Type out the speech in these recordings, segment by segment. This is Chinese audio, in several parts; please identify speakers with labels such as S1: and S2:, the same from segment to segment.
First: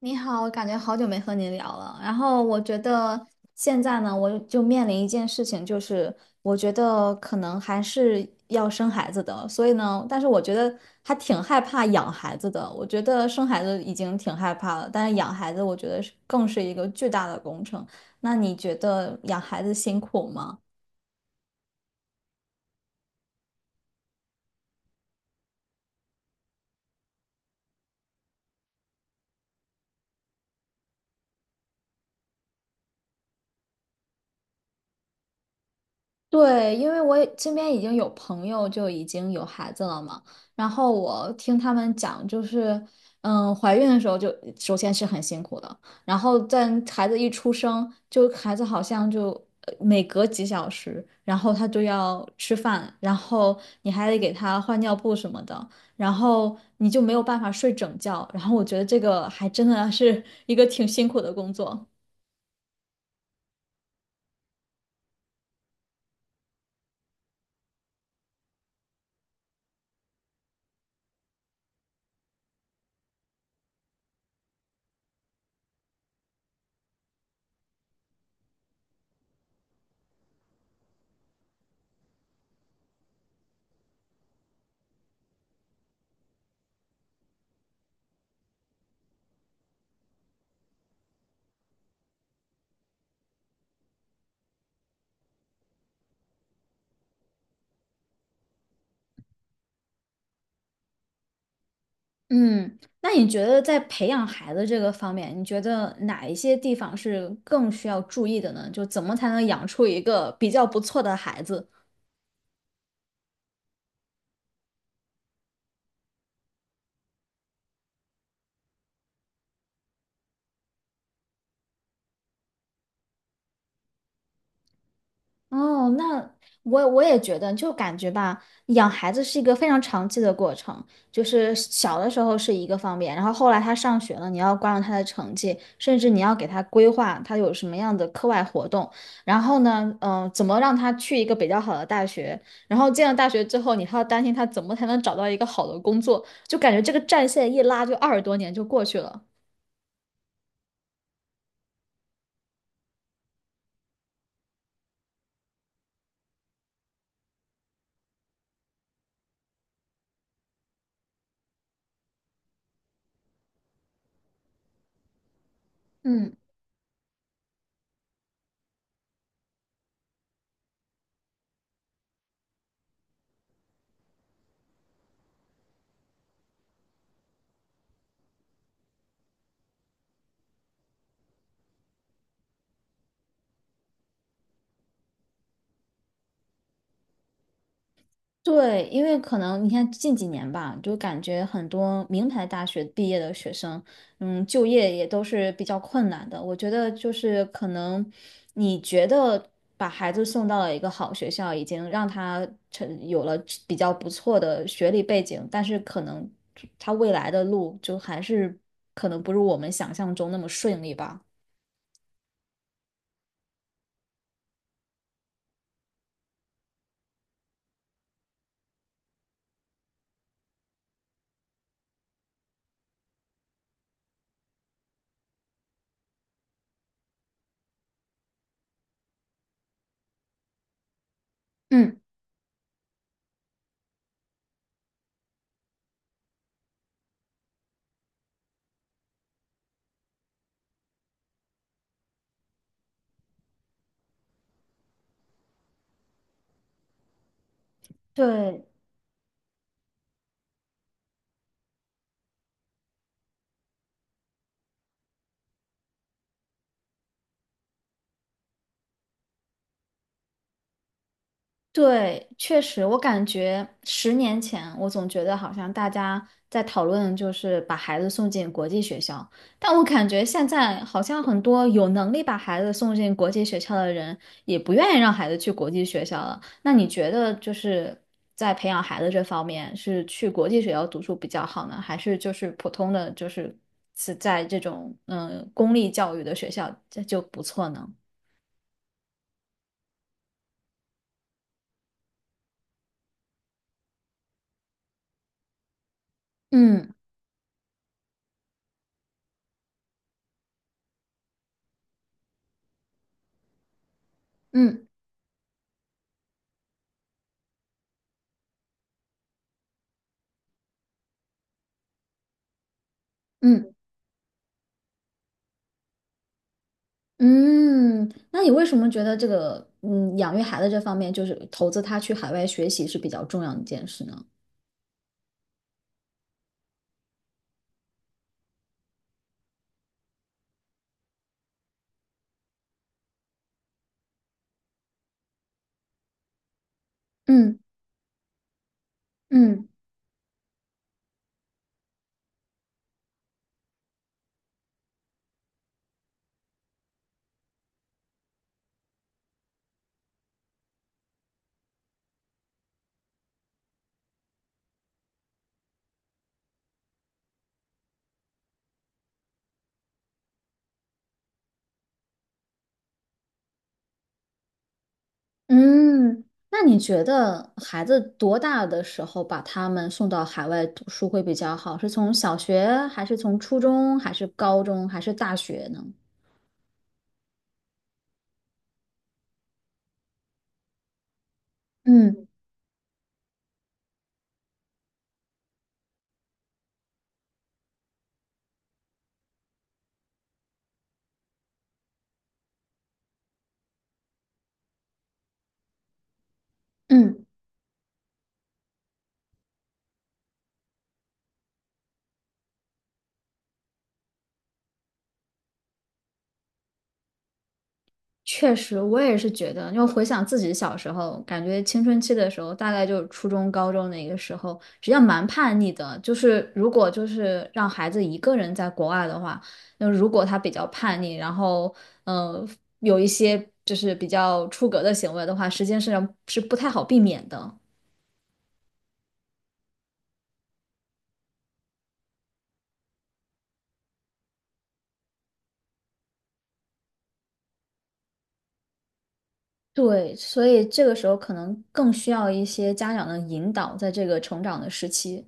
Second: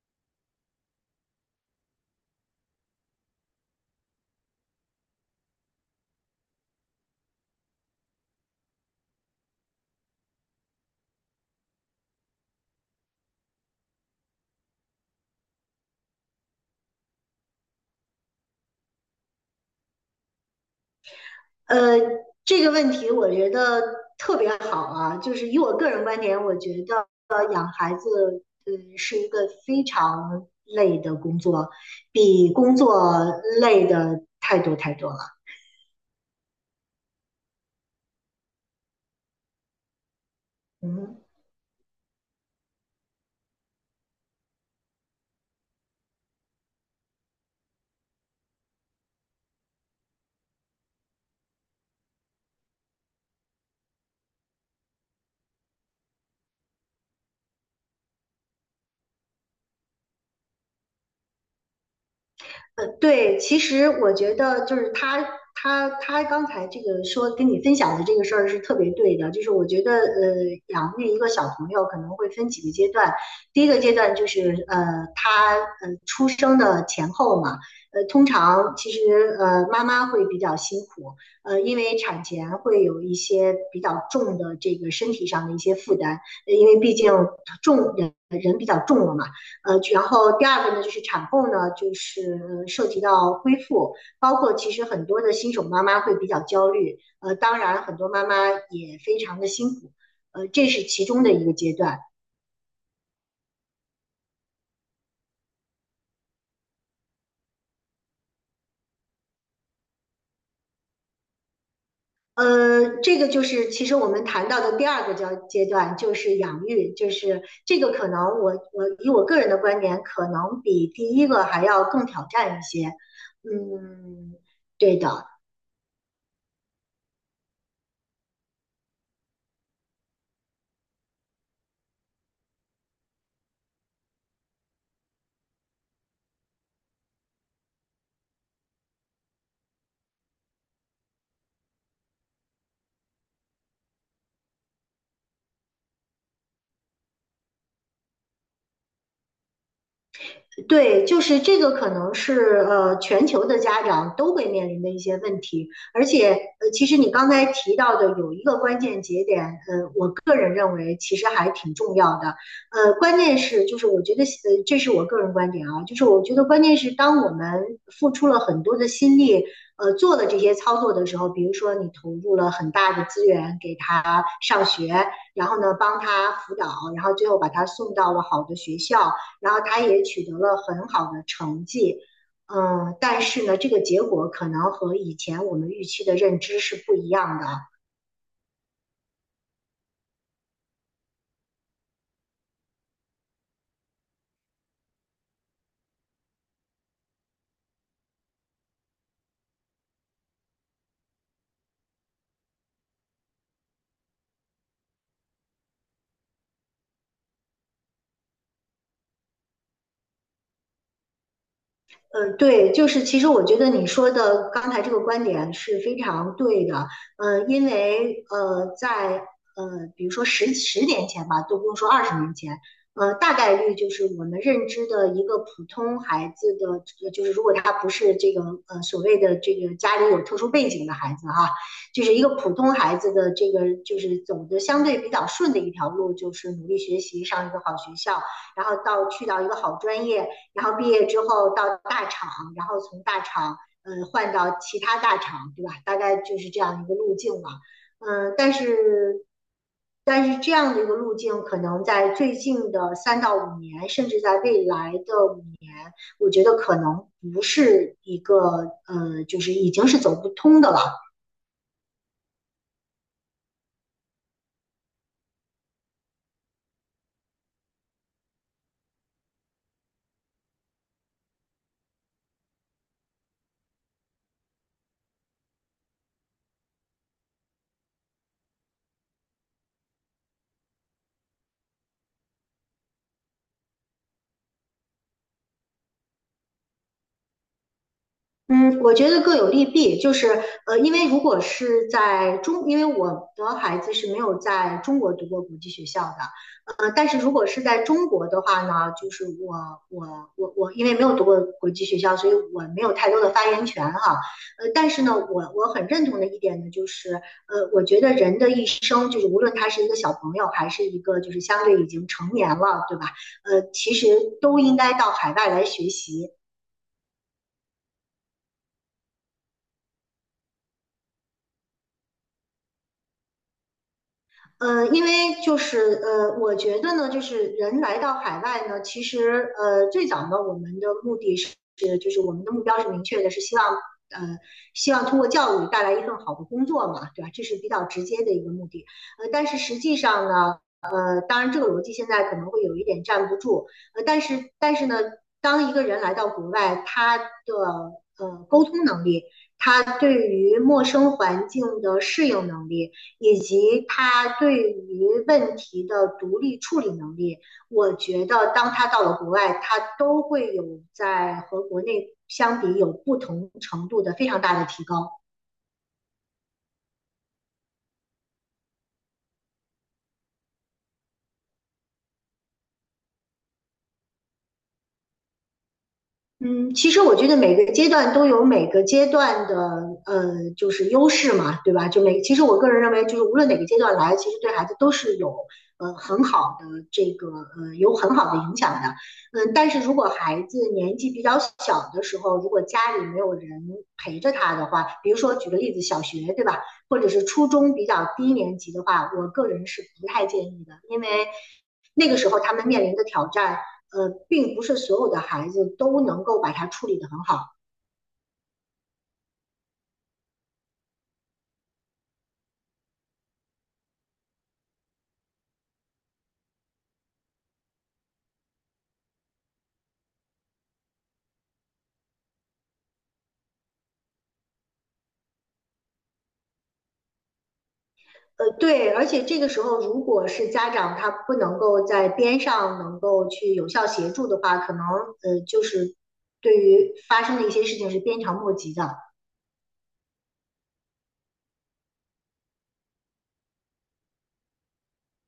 S1: 你好，我感觉好久没和你聊了。然后我觉得现在呢，我就面临一件事情，就是我觉得可能还是要生孩子的。所以呢，但是我觉得还挺害怕养孩子的。我觉得生孩子已经挺害怕了，但是养孩子我觉得是更是一个巨大的工程。那你觉得养孩子辛苦吗？
S2: 呃，这个问题我觉得特别好啊，就是以我个人观点，我觉得养孩子，是一个非常累的工作，比工作累的太多太多了。
S1: 对，因为我也身边已经有朋友就已经有孩子了嘛，然后
S2: 嗯。
S1: 我听他们讲，就是，嗯，怀孕的时候就首先是很辛苦的，然后在孩子一出生，就孩子好像就每隔几小时，然后他就要吃饭，然后你还得给他换尿布什么的，然后你就没有办法睡整觉，然后我觉得这个还真的是一个挺辛苦的工作。
S2: 对，其实我觉得就是他他他刚才这个说跟你分享的这个事儿是特别对的，就是我觉得养育一个小朋友可能会分几个阶段，第一个阶段就是他出生的前后嘛，通常其实妈妈会比较辛苦，因为产前会有一些比较重的这个身体上的一些负担，因为毕竟重人比较重了嘛。然后第二个呢，就是产后呢，就是涉及到恢复，包括其实很多的新手妈妈会比较焦虑，当然很多妈妈也非常的辛苦，这是其中的一个阶段。
S1: 嗯，那你觉得在培养孩子这个方面，你觉得哪一些地方是更需要注意的呢？就怎么才能养出一个比较不错的孩子？
S2: 这个就是其实我们谈到的第二个段，就是养育，就是这个可能我以我个人的观点，可能比第一个还要更挑战一些。嗯，对的。
S1: 哦，那我也觉得，就感觉吧，养孩子是一个非常长期的过程，就是小的时候是一个方面，然后后来他上学了，你要关注他的成绩，甚至你要给他规划他有什么样的课外活动，然后呢，嗯、怎么让他去一个比较好的大学，然后进了大学之后，你还要担心他怎么才能找到一个好的工作，就感觉这个战线一拉就二十多年就过去了。
S2: 对，就是这个可能是全球的家长都会面临的一些问题，而且其实你刚才提到的有一个关键节点，我个人认为其实还挺重要的，关键是就是我觉得这是我个人观点啊，就是我觉
S1: 嗯。
S2: 得关键是当我们付出了很多的心力。做了这些操作的时候，比如说你投入了很大的资源给他上学，然后呢帮他辅导，然后最后把他送到了好的学校，然后他也取得了很好的成绩，嗯，但是呢，这个结果可能和以前我们预期的认知是不一样的。
S1: 对，因为可能你看近几年吧，就感觉很多名牌大学毕业的学生，嗯，就业也都是比较困难的。我觉得就是可能你觉得把孩子送到了一个好学校，已经让他成有了比较不错的学历背景，但是可能他未来的路就还是可能不如我们想象中那么顺利吧。
S2: 对，就是其实我觉得你说的刚才这个观点是非常对的，呃，因为呃，在呃，比如说十年前吧，都不用说二十年前，大概率就是我们认知的一个普通孩子的，就是如果他不是这个所谓的这个家里有特殊背景的孩子哈，啊
S1: 嗯，
S2: 就是一个普通孩子的这个就是走的相对比较顺的一条路，就是努力学习，上一个好学校，然后到去到一个好专业。然后毕业之后到大厂，然后从大厂换到其他大厂，对吧？大概就是这样一个路径嘛。嗯、呃，但
S1: 对，
S2: 是但是这样的一个路径，可能在最近的三到五年，甚至在未来的五年，我觉得可能不是一个就是已经是走不通的了。
S1: 对，确实，我感觉十年前，我总觉得好像大家在讨论就是把孩子送进国际学校，但我感觉现在好像很多有能力把孩子送进国际学校的人，也不愿意让孩子去国际学校了。那你觉得就是在培养孩子这方面，是去国际学校读书比较好呢，还是就是普通的就是是在这种嗯、公立教育的学校这就不错呢？
S2: 嗯，我觉得各有利弊，就是因为如果是在中，因为我的孩子是没有在中国读过国际学校的，
S1: 嗯
S2: 但是如果是在中国的话呢，就是我，因为没有读过国际学校，所以我没有太多的发言权哈，
S1: 嗯
S2: 但是呢，我很认同的一点呢，就是我觉得人的一生，就是无论他是一个小朋友，还是一个就是相对已经成年了，对吧？
S1: 嗯。
S2: 其实都应该到海外来学习。
S1: 嗯，那你为什么觉得这个嗯养育孩子这方面，就是投资他去海外学习是比较重要的一件事呢？
S2: 因为就是我觉得呢，就是人来到海外呢，其实最早呢，我们的目的是，就是我们的目标是明确的，是希望呃，希望通过教育带来一份好的工作嘛，对吧？这是
S1: 嗯
S2: 比较直接的一个目的。但是
S1: 嗯
S2: 实际上呢，当然这个逻辑现在可能会有一点站不住，但是呢，当一个人来到国外，他的沟通能力，他对于陌生环境的适应能力，以及他对于问题的独立处理能力，我觉得当他到了国外，他都会有在和国内相比有不同程度的非常大的提高。
S1: 嗯，那你觉得孩子多大的时候把他们送到海外读书会比较好？是从小学，还是从初中，还是高中，还是大学呢？
S2: 嗯，其实我觉得每个阶段都有每个阶段的就是优势嘛，对吧？就每
S1: 嗯
S2: 其实我个人认为，就是无论哪个阶段来，其实对孩子都是有很好的这个有很好的影响的。嗯，但是如果孩子年纪比较小的时候，如果家里没有人陪着他的话，比如说举个例子，小学对吧，或者是
S1: 嗯。
S2: 初中比较低年级的话，我个人是不太建议的，因为那个时候他们面临的挑战。并不是所有的孩子都能够把它处理得很好。
S1: 确实，我也是觉得，因为回想自己小时候，感觉青春期的时候，大概就是初中、高中那个时候，实际上蛮叛逆的。就是如果就是让孩子一个人在国外的话，那如果他比较叛逆，然后嗯、有一些就是比较出格的行为的话，实际上是不太好避免的。
S2: 对，而且这个时候，如果是家长他不能够在边上能够去有效协助的话，可能就是对于发生的一些事情是鞭长莫及的。
S1: 对，所以这个时候可能更需要一些家长的引导，在这个成长的时期。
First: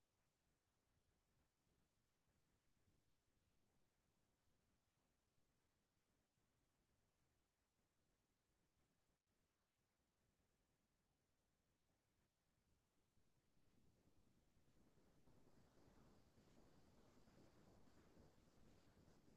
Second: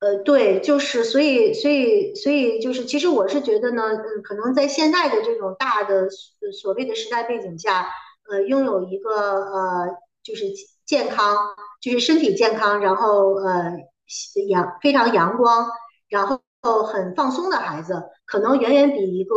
S2: 对，就是所以就是，其实我是觉得呢，嗯，可能在现在的这种大的所谓的时代背景下，拥有一个呃，就是健康，就是身体健康，然后非常阳光，然后很放松的孩子，可能远远比一个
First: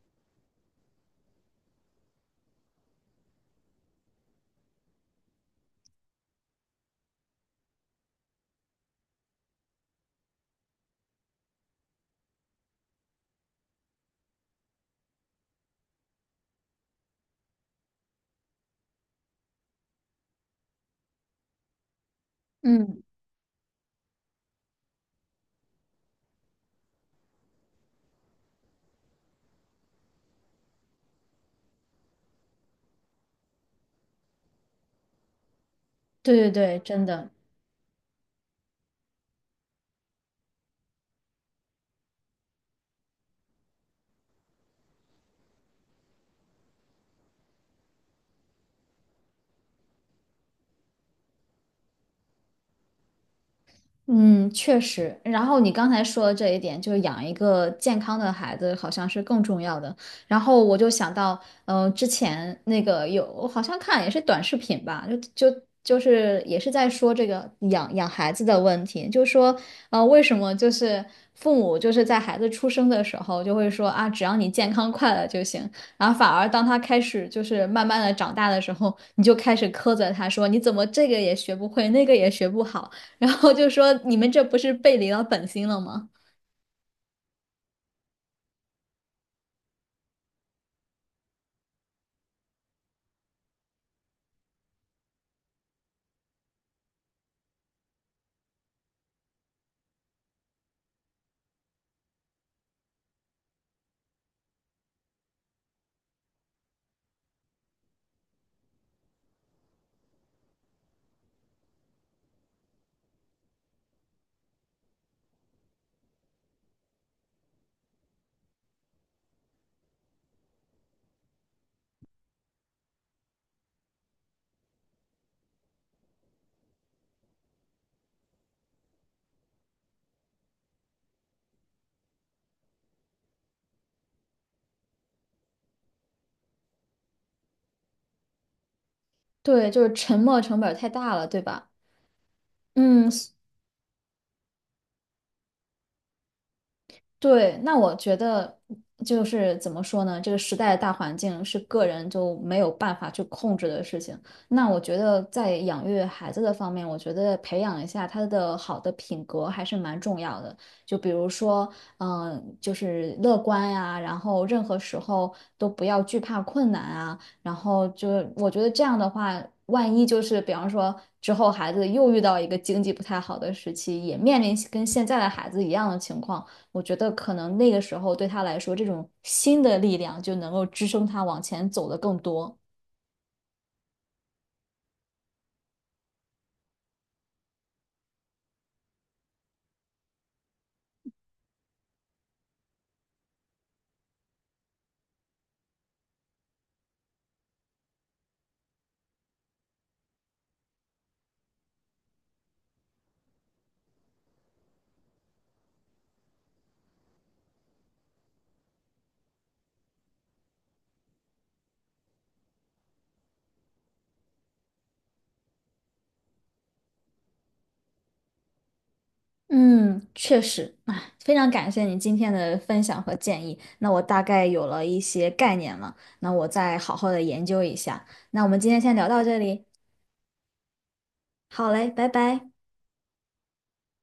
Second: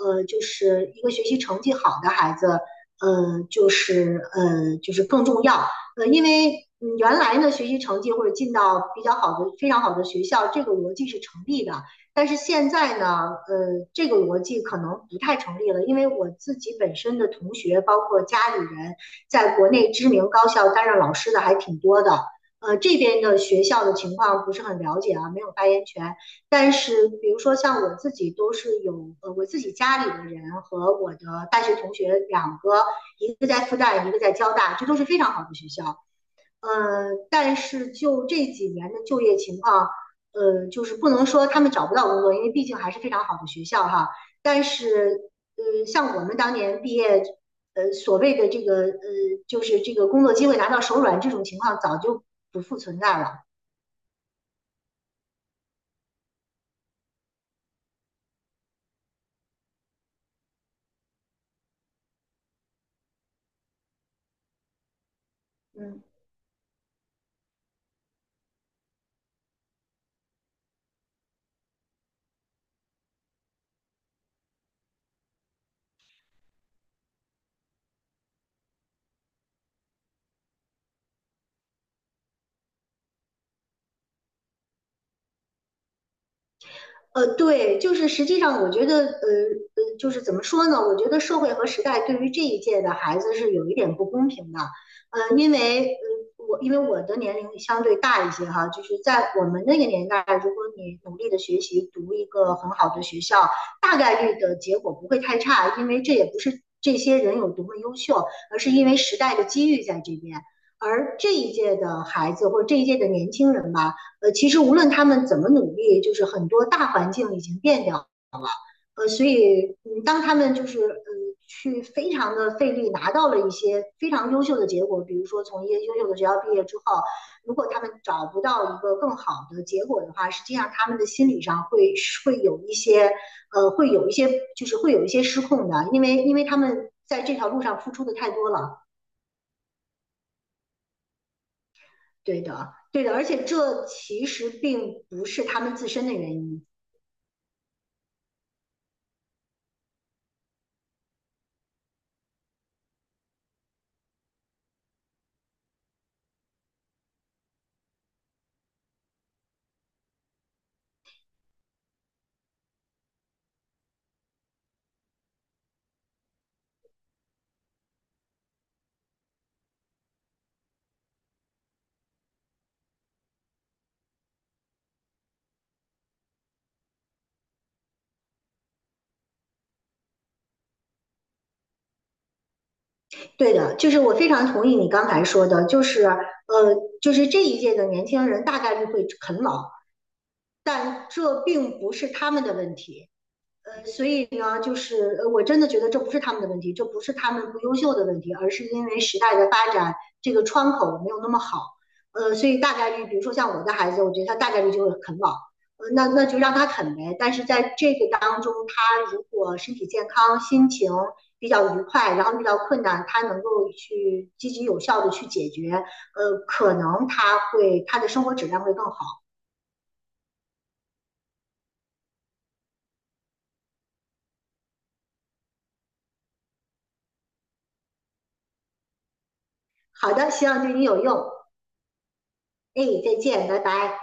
S2: 就是一个学习成绩好的孩子，就是更重要。因为嗯原来呢学习成绩或者进到比较好的、非常好的学校，这个逻辑是成立的。但是现在呢，这个逻辑可能不太成立了，因为我自己本身的同学，包括家里人，在国内知名高校担任老师的还挺多的。这
S1: 嗯，
S2: 边的学校的情况不是很了解啊，没有发言权。但是，比如说像我自己都是有，我自己家里的人和我的大学同学两个，一个在复旦，一个在交大，这都是非常好的学校。
S1: 对对对，真的。
S2: 但是就这几年的就业情况，就是不能说他们找不到工作，因为毕竟还是非常好的学校哈。但是，像我们当年毕业，所谓的这个，就是这个工作机会拿到手软这种情况，早就不复存在了。
S1: 嗯，确实。然后你刚才说的这一点，就是养一个健康的孩子好像是更重要的。然后我就想到，嗯、之前那个有，我好像看也是短视频吧，就
S2: 嗯。
S1: 是也是在说这个养孩子的问题，就说，为什么就是父母就是在孩子出生的时候就会说啊，只要你健康快乐就行，然后反而当他开始就是慢慢的长大的时候，你就开始苛责他说，你怎么这个也学不会，那个也学不好。然后就说你们这不是背离了本心了吗？
S2: 对，就是实际上，我觉得，就是怎么说呢？我觉得社会和时代对于这一届的孩子是有一点不公平的，因为，因为我的年龄相对大一些哈，就是在我们那个年代，如果你努力的学习，读一个很好的学校，大概率的结果不会太差，因为这也不是这些人有多么优秀，而是因为时代的机遇在这边。而这一届的孩子或这一届的年轻人吧，其实无论他们怎么努力，就是很多大环境已经变掉，所以嗯，当他们就是去非常的费力拿到了一些非常优秀的结果，比如说从一些优秀的学校毕业之后，如果他们找不到一个更好的结果的话，实际上他们的心理上会有一些呃会有一些就是会有一些失控的，因为他们在这条路上付出的太多了，
S1: 对，就是沉没成本太大了，对吧？
S2: 对的，对
S1: 嗯，
S2: 的，而且这其实并不是他们自身的原因。
S1: 对，那我觉得就是怎么说呢？这个时代的大环境是个人就没有办法去控制的事情。那我觉得在养育孩子的方面，我觉得培养一下他的好的品格还是蛮重要的。就比如说，嗯、就是乐观呀、然后任何时候都不要惧怕困难啊。然后就我觉得这样的话，万一就是比方说之后孩子又遇到一个经济不太好的时期，也面临跟现在的孩子一样的情况。我觉得可能那个时候对他来说，这种新的力量就能够支撑他往前走的更多。
S2: 对的，就是我非常同意你刚才说的，就是就是这一届的年轻人大概率会啃老，但这并不是他们的问题，所以呢，就是我真的觉得这不是他们的问题，这不是他们不优秀的问题，而是因为时代的发展，这个窗口没有那么好。所以大概率，比如说像我的孩子，我觉得他大概率就会啃老，那就让他啃呗。但是在这个当中，他如果身体健康、心情比较愉快，然后遇到困难，他能够去积极有效的去解决，可能他的生活质量会更好。
S1: 嗯，确实，哎，非常感谢你今天的分享和建议。那我大概有了一些概念了，那我再好好的研究一下。那我们今天先聊到这里，
S2: 好的，希望对你有用。
S1: 好嘞，拜拜。
S2: 哎，再见，拜拜。